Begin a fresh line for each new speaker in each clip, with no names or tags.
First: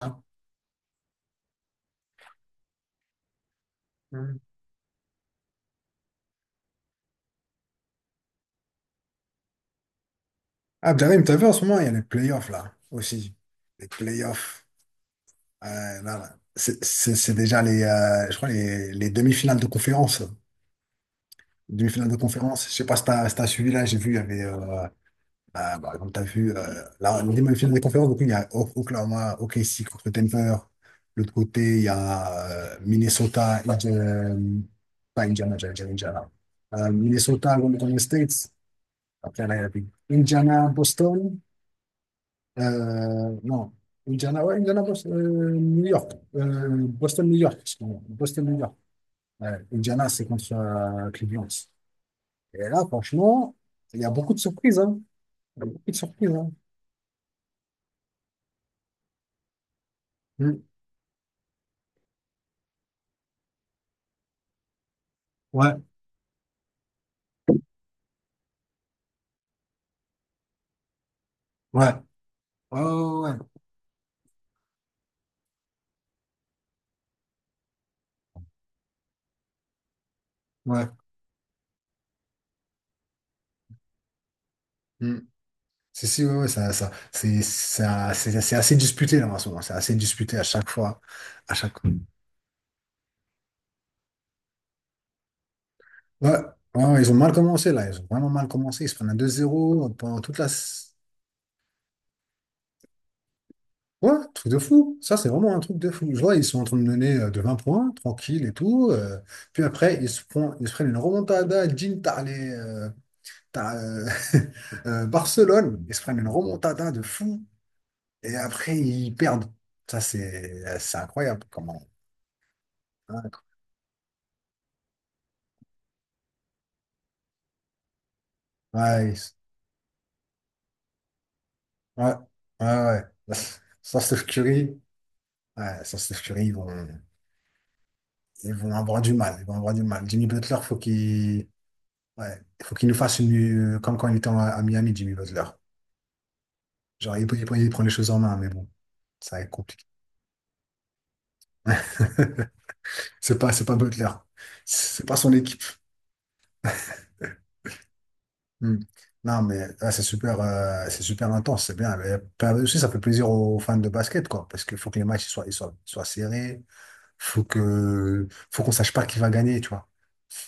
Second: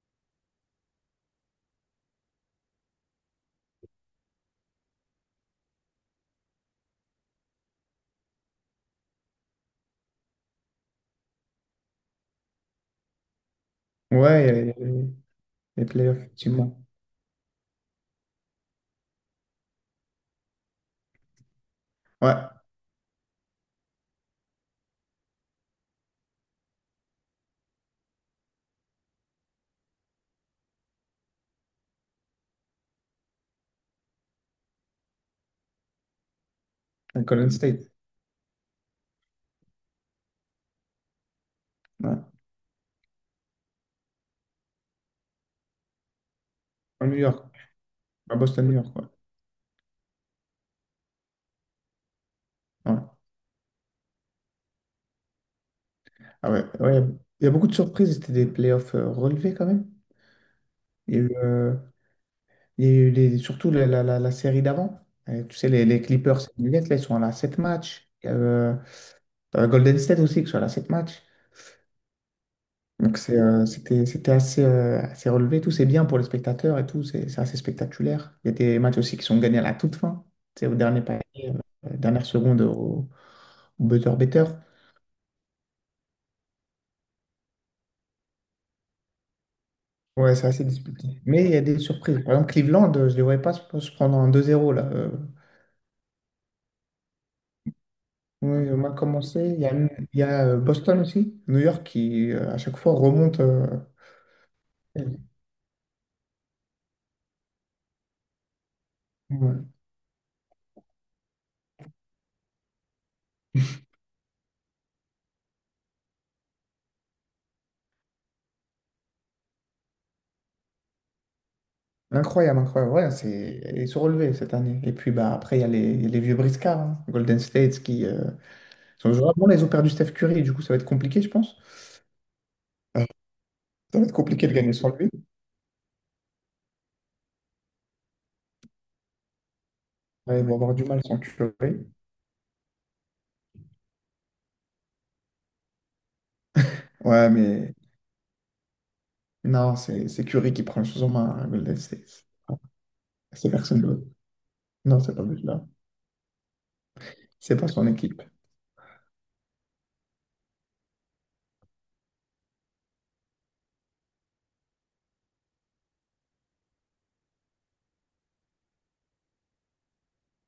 Hein. Mhm. Ah, Abderrahim, t'as vu en ce moment, il y a les playoffs là aussi. Les
Ouais, il y a
playoffs. Euh,
les playoffs,
Là, là.
effectivement.
C'est déjà les, je crois les demi-finales de conférence. Demi-finales de
Ouais, à
conférence. Je sais pas si t'as suivi là, j'ai vu, il y avait, bah, comme t'as vu, là, les demi-finales de conférence, donc il y a Oklahoma, OKC contre Denver. L'autre côté, il y a Minnesota, pas Indiana, j'allais dire Indiana.
Golden
Minnesota,
State.
Golden State. Après, là, il y avait Indiana, Boston.
Ouais.
آه نعم إنديانا أو إنديانا بوست... آه نيويورك آه
À New
بوسton New
York.
York excusez-moi.
À
Boston
Boston,
نيويورك
New York, ouais.
Ouais, Indiana c'est contre Cleveland. Et là,
Ouais.
franchement, il y a beaucoup de surprises, hein. Il y a beaucoup de surprises, hein.
Ah ouais, ouais. Il y a beaucoup de surprises. C'était des playoffs relevés quand même.
Hmm.
Il y a eu, il y a eu les- surtout la série d'avant. Tu sais,
Ouais,
les Clippers et les Nuggets, là, ils sont à la 7 matchs. Il y a, Golden State aussi, qui sont à la 7 matchs.
ouais, ouais,
Donc
ouais,
c'est, euh, c'était, c'était assez assez relevé, tout c'est bien pour les spectateurs et tout, c'est assez spectaculaire. Il y a des matchs aussi qui sont gagnés à la toute fin, c'est au
ouais, ouais.
dernier panier, dernière seconde au buzzer beater.
Hmm. c'est si ouais, ouais, ça c'est assez disputé là en ce moment, c'est assez
Ouais,
disputé à
c'est assez
chaque fois.
disputé. Mais il
à
y a des
chaque ouais,
surprises. Par exemple, Cleveland, je ne les voyais pas se prendre un 2-0 là. Euh,
ouais, ouais, ils ont mal commencé, là ils ont vraiment mal
oui,
commencé,
on
ils
a
se prennent un deux
commencé. Il y a,
zéro
il
pendant
y
toute
a,
la.
euh, Boston aussi, New York qui à chaque fois remonte.
Ouais, truc de fou. Ça, c'est vraiment un truc de fou. Je vois, ils sont en train de mener, de 20 points, tranquille et tout. Puis
Ouais.
après, ils se prennent une remontada. Jim, t'as les, t'as, Barcelone. Ils se prennent une remontada de fou. Et après, ils perdent. Ça, c'est incroyable. Comment.
Incroyable, incroyable. Ouais,
Incroyable.
ils sont relevés cette année. Et puis bah, après, il y a les vieux briscards, hein. Golden State qui.
Ouais,
Parce que vraiment, là, ils ont perdu Steph Curry, et du coup, ça va être compliqué, je pense.
ouais, ouais.
Euh,
Ouais.
Ça
Sans
va être
Steph
compliqué de gagner
Curry,
sans lui.
ouais, sans Steph Curry, ils vont avoir du mal. Ils vont avoir du mal. Jimmy
Ouais, ils vont
Butler,
avoir
faut
du mal sans
qu'il
Curry.
ouais, il faut qu'il nous fasse une, comme quand il était à Miami, Jimmy Butler. Genre,
Ouais,
il
mais
prend les choses en main, mais bon, ça va être
non,
compliqué.
c'est Curry qui prend les choses en main à Golden State. Ah,
C'est
c'est
pas, c'est pas
personne d'autre.
Butler.
Non,
C'est
c'est
pas
pas
son
lui
équipe.
là. C'est pas son équipe.
Hmm. Non, mais là, c'est super intense, c'est bien. Mais, aussi, ça fait plaisir aux fans de basket, quoi, parce qu'il faut que les matchs ils soient serrés. Faut qu'on sache pas qui va gagner, tu vois.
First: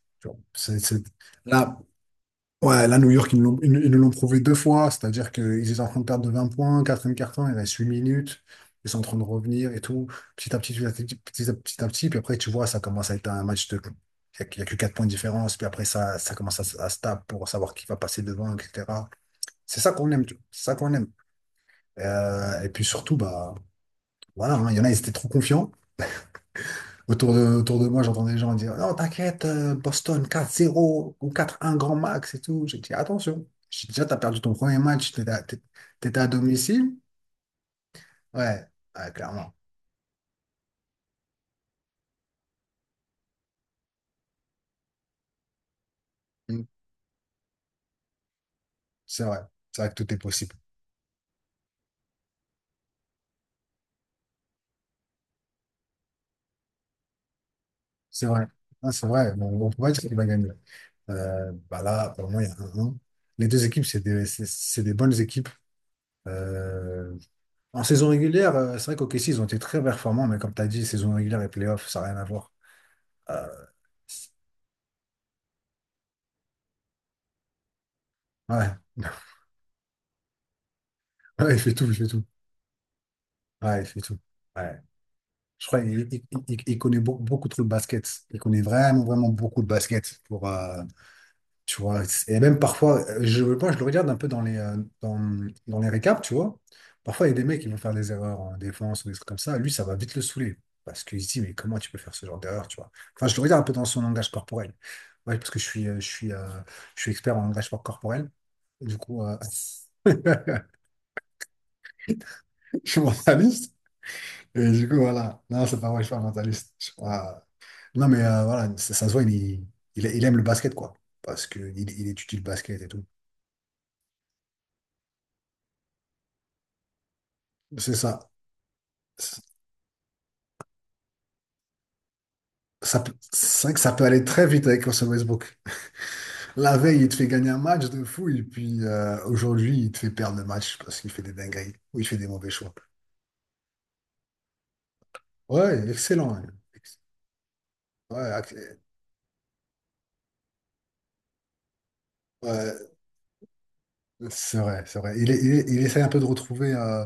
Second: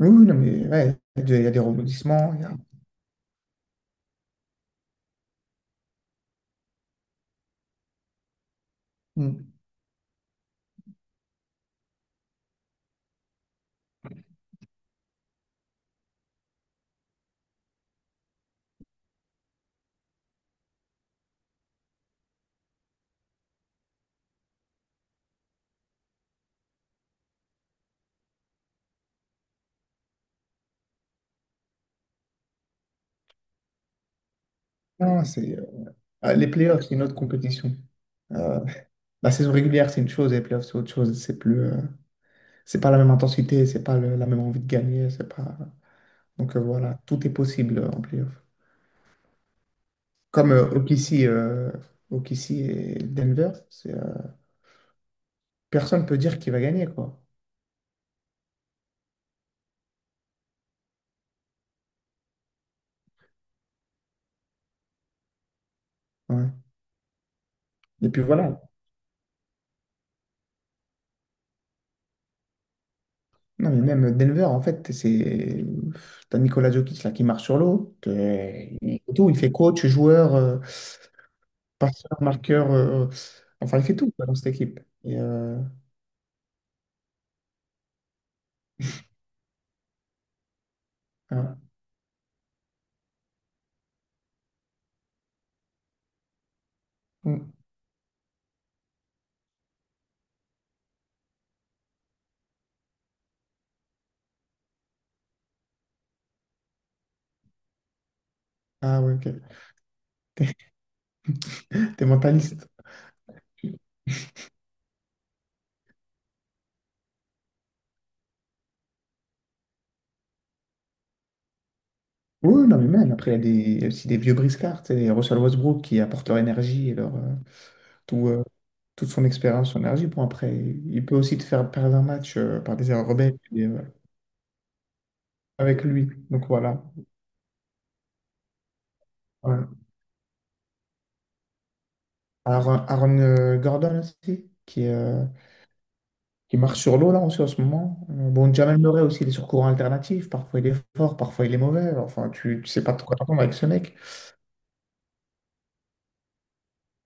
Oui, oui,
Tu
non,
vois.
mais ouais, il y a des
Là,
rebondissements.
Ouais, là, New York, ils nous l'ont prouvé deux fois, c'est-à-dire qu'ils étaient en train de perdre de 20 points, quatrième carton, il reste 8 minutes, ils sont en train de
Mm.
revenir et tout, petit à petit, petit à petit, petit à petit, puis après, tu vois, ça commence à être un match de. Il y a que 4 points de différence, puis après, ça commence à se taper pour savoir qui va passer devant, etc. C'est ça qu'on aime, tu vois, c'est ça qu'on aime. Et puis surtout, bah, voilà, hein, il y en a, ils étaient trop confiants. Autour de moi, j'entends des gens dire non, t'inquiète, Boston 4-0 ou 4-1 grand max et tout. J'ai dit attention, j'ai dit, déjà, t'as perdu ton premier match,
Non, c'est, euh,
t'étais à
ah, les playoffs,
domicile.
c'est une autre compétition. Euh,
Ouais, ouais,
la saison
clairement.
régulière, c'est une chose, et les playoffs, c'est autre chose. C'est plus. C'est pas la même intensité, c'est pas la même envie de gagner, c'est pas. Donc
Mm.
voilà, tout est possible en playoff.
C'est vrai, c'est vrai que tout est
Comme
possible.
OKC, OKC et Denver, personne peut dire qui va gagner, quoi.
C'est vrai. Non, c'est vrai. Bon, on peut pas dire qu'il va gagner. Bah là, pour moi, il y a un 1. Les deux équipes, c'est des bonnes équipes.
Ouais.
Euh, En saison
Et puis
régulière,
voilà.
c'est vrai qu'OKC, ils ont été très performants, mais comme t'as dit, saison régulière et playoff, ça n'a rien à voir. Euh,
Non, mais même Denver, en fait, c'est. T'as Nikola Jokic là qui marche sur l'eau.
ouais.
Il fait tout, il fait coach, joueur,
Ouais, il fait tout, il fait
passeur,
tout.
marqueur. Enfin,
Ouais,
il
il
fait
fait
tout
tout.
quoi, dans cette
Ouais.
équipe. Et,
Je crois qu'il il connaît beaucoup, trop le basket. Il connaît vraiment, vraiment beaucoup de basket, pour,
ah,
tu vois. Et même parfois, moi, je le regarde un peu dans les récaps, tu vois. Parfois, il y a des
mm.
mecs qui vont faire des erreurs en défense ou des trucs comme ça. Lui, ça va vite le saouler. Parce qu'il se dit, mais comment tu peux faire ce genre d'erreur, tu vois. Enfin, je le regarde un peu dans son langage corporel. Ouais, parce que je suis expert en langage corporel. Du
Ah, ouais,
coup,
ok. T'es mentaliste.
je suis mentaliste. Et du coup, voilà. Non, c'est pas vrai, je suis pas mentaliste. Je suis pas- Non, mais voilà, ça se voit, il aime le basket, quoi. Parce qu'il il étudie le
Oui, non,
basket
mais
et tout.
même, après, il y a aussi des vieux briscards, tu sais, les Russell Westbrook qui apportent leur énergie et leur
C'est
tout,
ça.
euh, toute son
C'est-
expérience, son énergie. Bon, après, il peut aussi te faire perdre un match par des erreurs rebelles
C'est
et
vrai que ça peut aller très vite avec Russell Westbrook.
avec lui. Donc
La
voilà.
veille, il te fait gagner un match de fou, et puis
Ouais.
aujourd'hui, il te fait perdre le match parce qu'il fait des dingueries ou il fait des mauvais choix.
Aaron Gordon aussi, qui, euh,
Ouais, excellent, hein.
qui marche
Ex-
sur l'eau là aussi en ce moment.
Ouais,
Bon, Jamal Murray aussi, il est sur courant alternatif. Parfois, il est fort, parfois, il est mauvais. Enfin, tu sais
ouais.
pas de quoi t'attendre avec ce mec.
C'est vrai, c'est vrai. Il essaie un peu de retrouver,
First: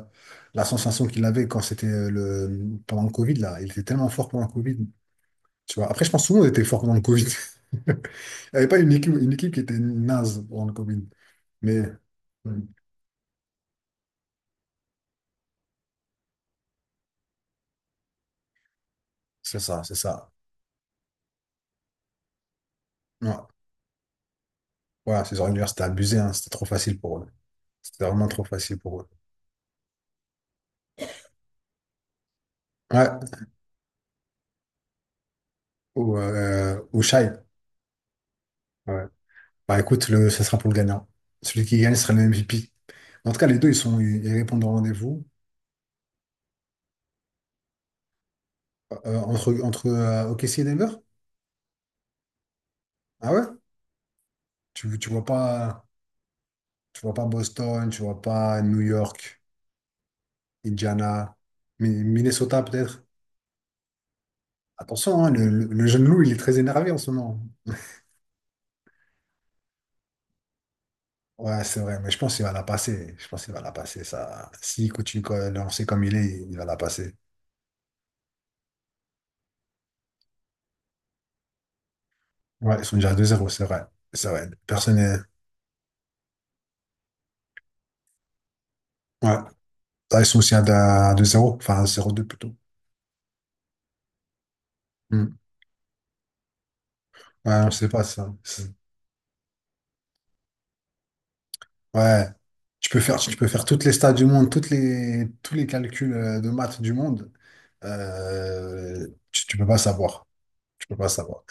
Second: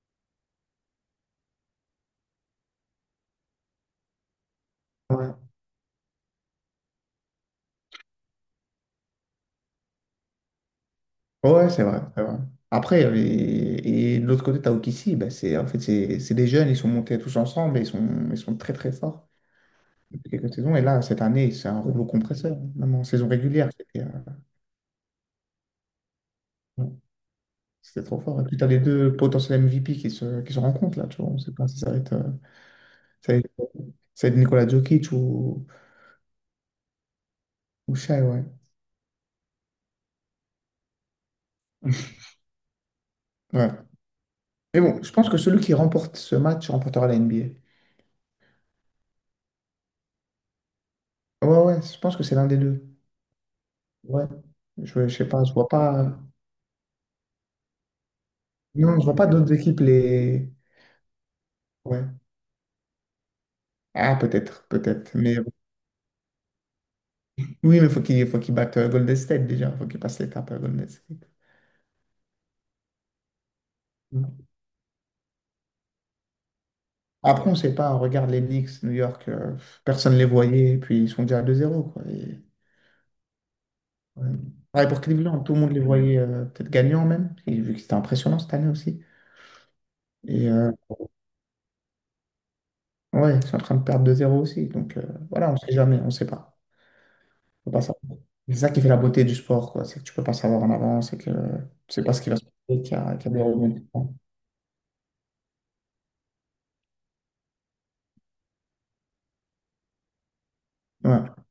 la sensation qu'il avait quand c'était, le pendant le Covid là. Il était tellement fort pendant le Covid.
Ouais.
Tu vois. Après, je pense que tout le monde était fort pendant le Covid. Il n'y avait pas une équipe qui était naze pendant le Covid.
Ouais, c'est
Mais
vrai, c'est vrai.
mm,
Après, et de l'autre côté, t'as Okissi, bah, c'est, en fait, c'est des jeunes, ils sont montés tous ensemble et ils sont très très forts
c'est ça, c'est
depuis
ça.
quelques saisons. Et là, cette année, c'est un rouleau compresseur, même en saison
Ouais.
régulière, c'était
Voilà, ces organisateurs, c'était abusé, hein. C'était trop
ouais,
facile pour eux.
c'était
C'était
trop
vraiment
fort. Et
trop
puis, t'as
facile
les
pour eux.
deux potentiels MVP qui se rencontrent là, tu vois. On sait pas si ça va être,
Ouais.
ça va être, ça va être Nikola Jokic ou,
Ou Shai.
ou Shai, ouais.
Ouais. Bah écoute, ça sera pour le gagnant. Celui qui gagne sera le MVP. En tout cas, les deux, ils
Ouais.
sont, ils ils répondent au
Mais bon, je
rendez-vous.
pense que celui qui remporte ce match remportera la NBA.
Entre OKC et Denver?
Ouais, ouais, je pense que c'est l'un des deux.
Ah ouais?
Ouais.
Tu
Je
vois
sais pas, je vois
pas,
pas.
tu vois pas Boston, tu vois pas New
Non, je vois pas
York,
d'autres équipes les.
Indiana,
Ouais.
Minnesota peut-être.
Ah, peut-être, peut-être.
Attention, hein,
Mais
le jeune loup, il est très énervé en ce moment.
oui, mais faut qu'il batte Golden State déjà. Faut qu'il passe l'étape à Golden State.
Ouais, c'est vrai, mais je pense qu'il va la passer. Je pense qu'il va la passer,
Mm.
ça. S'il continue, de lancer comme il est, il va la passer.
Après, on sait pas. On regarde les Knicks, New York, personne les voyait. Et puis ils sont déjà à 2-0, quoi. Et,
Ouais, ils sont déjà à 2-0, c'est vrai. C'est
ouais.
vrai.
Pareil
Personne
pour
n'est.
Cleveland, tout le monde les voyait peut-être gagnants même. Et vu que c'était impressionnant cette année aussi.
Ouais. Ah, ils sont
Et
aussi à 2-0, enfin à 0-2 plutôt.
ouais, ils sont en train de perdre 2-0 aussi. Donc
Hmm.
voilà, on sait jamais, on sait pas.
Ouais, on
Faut pas
sait
savoir.
pas ça.
C'est ça qui fait la beauté du sport, quoi. C'est que tu peux pas savoir en avance et que tu sais pas ce
Ouais,
qui va se passer,
tu
qu'il y
peux faire,
a, qu'il y
tu
a des
peux faire toutes les stats
rebondissements.
du monde, tous les calculs, de maths du monde. Tu peux pas savoir. Tu peux pas
Ouais,
savoir.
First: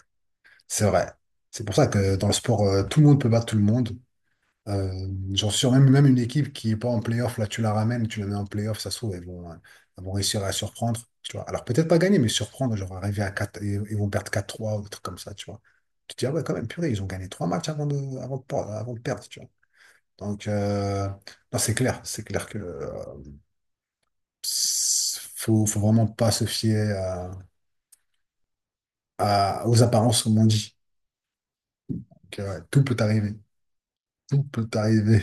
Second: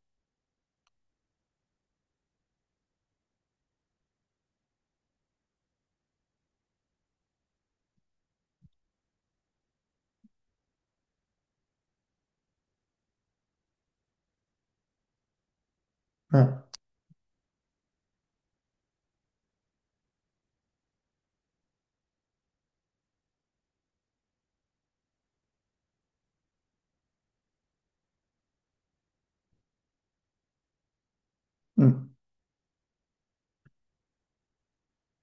C'est vrai. C'est pour ça que dans le sport, tout le monde peut battre tout le monde. Euh, J'en suis sûr, même, même une équipe qui est pas en playoff, là, tu la ramènes, tu la mets en playoff, ça se trouve, elles vont réussir à surprendre. Tu vois. Alors peut-être pas gagner, mais surprendre, genre arriver à quatre, ils vont perdre 4-3 ou des trucs comme ça, tu vois. Tu te dis, ah ouais, quand
ouais.
même, purée, ils ont gagné trois matchs avant de perdre, tu vois. Donc, non, c'est clair que, faut vraiment pas se fier, aux apparences, comme on dit.
Mm.
Donc, ouais, tout peut arriver, tout peut arriver.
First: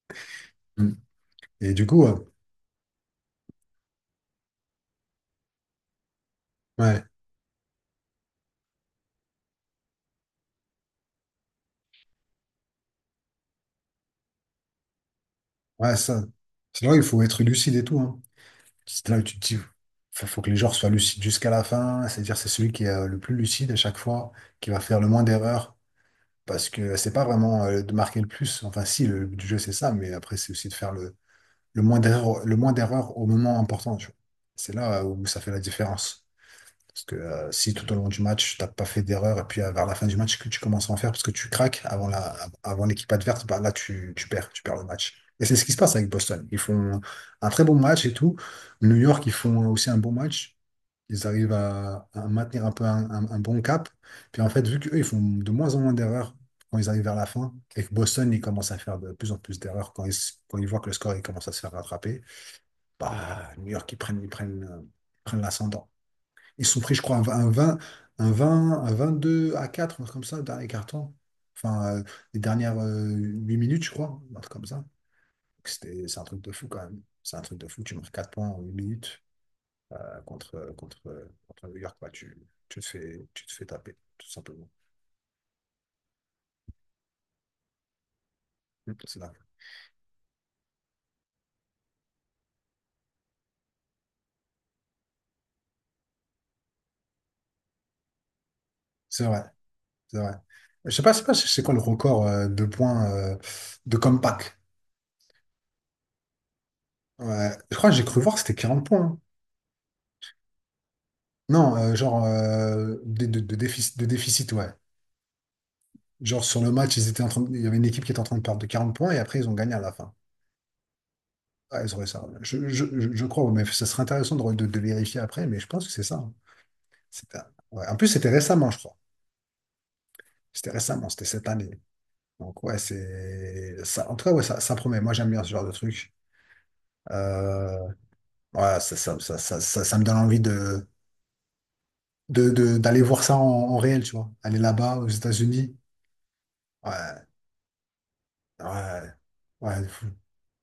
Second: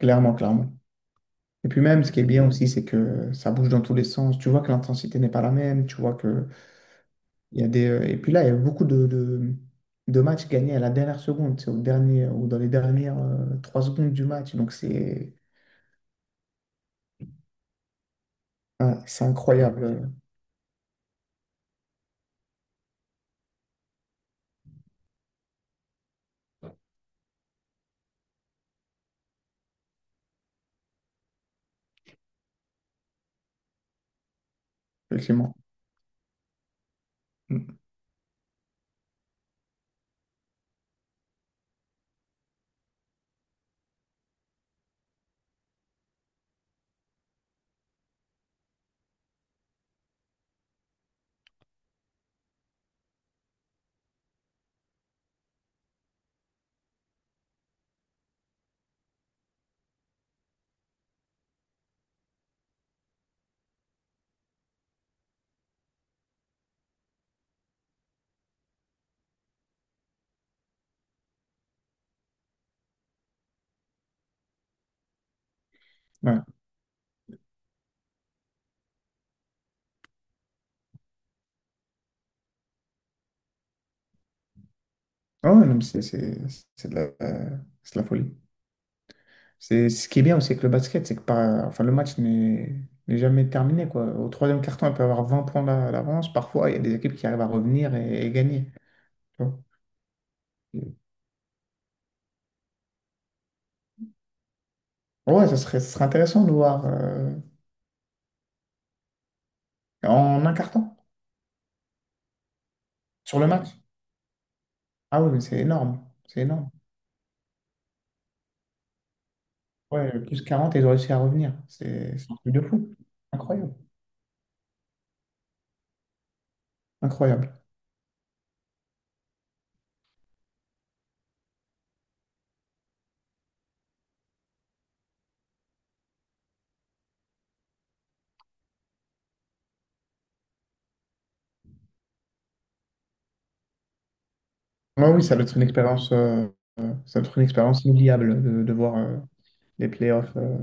Clairement, clairement.
Mm.
Et
Et
puis
du
même,
coup,
ce qui est bien aussi, c'est que ça bouge dans tous les sens. Tu vois que l'intensité n'est pas la même. Tu vois que
ouais,
il y a des. Et puis là, il y a beaucoup de matchs gagnés à la dernière seconde, c'est au dernier ou dans les dernières 3 secondes du match. Donc c'est,
ouais, ça, c'est là où il faut être lucide et tout, hein.
ouais,
C'est là où
c'est
tu te dis,
incroyable,
faut que les joueurs soient lucides jusqu'à la fin. C'est-à-dire, c'est celui qui est, le plus lucide à chaque fois, qui va faire le moins d'erreurs, parce que c'est pas vraiment, de marquer le plus. Enfin, si, le but du jeu c'est ça, mais après c'est aussi de faire le moins d'erreurs, le moins d'erreurs au moment important, tu vois. C'est là,
le
où ça fait
climat.
la différence. Parce que, si
Mm.
tout au long du match, tu n'as pas fait d'erreur, et puis, vers la fin du match, que tu commences à en faire parce que tu craques avant l'équipe adverse, bah, là, tu perds le match. Et c'est ce qui se passe avec Boston. Ils font un très bon match et tout. New York, ils font aussi un bon match. Ils arrivent à maintenir un peu un bon cap. Puis en fait, vu qu'eux, ils font de moins en moins d'erreurs quand ils arrivent vers la fin, et que Boston, ils commencent à faire de plus en plus d'erreurs quand ils voient que le score, il commence à se faire rattraper. Bah, New York, ils prennent l'ascendant. Ils sont pris, je crois, un, v- un 20 un 20 un 22 à quatre, un truc comme ça, dernier carton. Enfin, les dernières, 8 minutes, je crois, un truc comme ça. Donc, C'est un truc
Ouais.
de fou quand même. C'est un truc de fou. Tu marques 4 points en 8 minutes, contre New York. Bah, tu te fais taper, tout simplement.
Ah ouais, non, mais c'est de la, euh, c'est de la folie.
Mm. C'est dingue.
C'est ce qui est bien aussi avec le basket, c'est que enfin, le match n'est jamais terminé, quoi. Au troisième carton, il peut y avoir 20 points d'avance. Parfois, il y a des équipes qui arrivent à revenir et gagner.
C'est vrai,
Tu vois.
c'est vrai. Je sais pas, c'est quoi le record, de points, de comeback.
Ouais, ça serait intéressant de voir
Ouais. Je crois que j'ai cru voir que c'était 40 points, hein.
en un carton
Non, genre, de,
sur
de,
le
de
match.
déficit, de déficit, ouais.
Ah oui, mais c'est énorme. C'est
Genre, sur
énorme.
le match, ils étaient il y avait une équipe qui était en train de perdre de 40 points et après ils ont gagné à la fin.
Ouais, plus 40 ils ont réussi à revenir.
Ah, ils auraient
C'est
ça.
c'est un truc de
Je, je,
fou.
je je crois, ouais, mais
Incroyable.
ça serait intéressant de vérifier après, mais je pense que c'est ça, hein. C'était-
Incroyable.
ouais. En plus, c'était récemment, je crois. C'était récemment, c'était cette année. Donc ouais, c'est ça. En tout cas, ouais, ça promet. Moi, j'aime bien ce genre de truc. Euh, ouais, ça me donne envie d'aller voir ça en réel, tu vois. Aller là-bas aux
Ouais, oui, ça doit être une
États-Unis.
expérience, ça
Ouais,
doit être une expérience inoubliable de voir.
ouais. Ouais.
Les playoffs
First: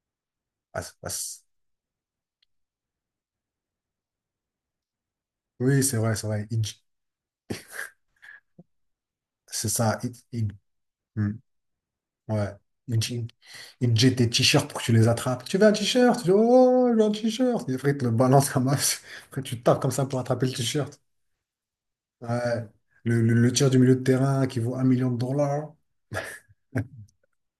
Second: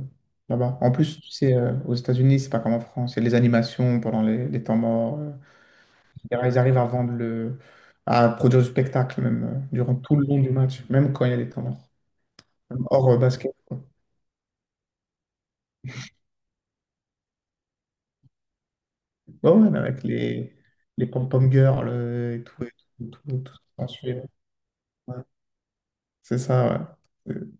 là-bas.
Ah,
En plus, tu sais, aux États-Unis, c'est pas comme en France. Il y a les animations pendant les temps morts,
oui, c'est vrai, c'est vrai.
etc. Ils arrivent à vendre à produire du spectacle même
C'est
durant
ça.
tout le long du match, même quand
Hmm,
il y a des temps morts.
ouais.
Même
Il,
hors
il-
basket, quoi.
il jette tes t-shirts pour que tu les attrapes. Tu veux un t-shirt? Tu dis, oh, je veux un t-shirt. Et après, il te le balance comme ça. Après,
Ouais,
tu
ouais, mais
tapes comme
avec
ça pour attraper le t-shirt.
les pom-pom girls
Ouais.
et tout,
Le,
tout,
le,
tout,
le
tout ce
tir du
qu'on
milieu de
suit, ouais.
terrain qui vaut un million
Ouais,
de dollars.
c'est ça, ouais. Euh,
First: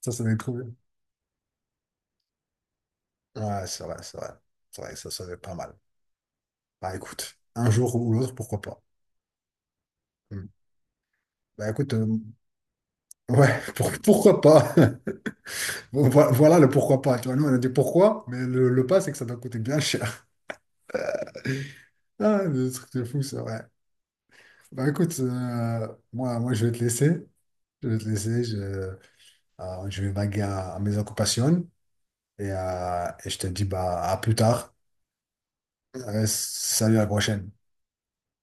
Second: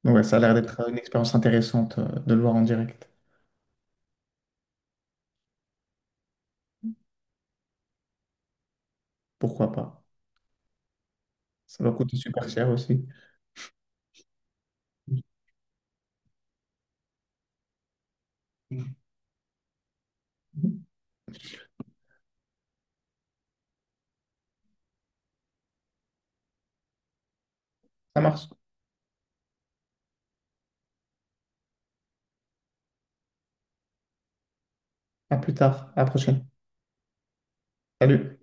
Ça,
donc, ouais,
ça va
ça a
être
l'air
cool.
d'être une expérience intéressante de le voir en direct.
Ouais, c'est vrai, c'est vrai. C'est vrai, ça va être pas mal. Bah, écoute, un jour ou l'autre, pourquoi pas.
Pourquoi pas?
Hmm. Bah,
Ça
écoute,
doit coûter super cher aussi.
ouais, pourquoi pas. Bon, voilà le pourquoi pas. Tu vois, nous, on a dit pourquoi, mais le
Mhm.
pas, c'est que ça doit coûter bien cher. Ah, le truc de fou, ça, ouais. Bah écoute, moi, je vais te laisser. Je vais te
Ça
laisser.
marche.
Je vais vaguer à mes occupations, et je te dis bah, à plus tard.
À plus tard, à la prochaine.
Salut, à la prochaine.
Salut.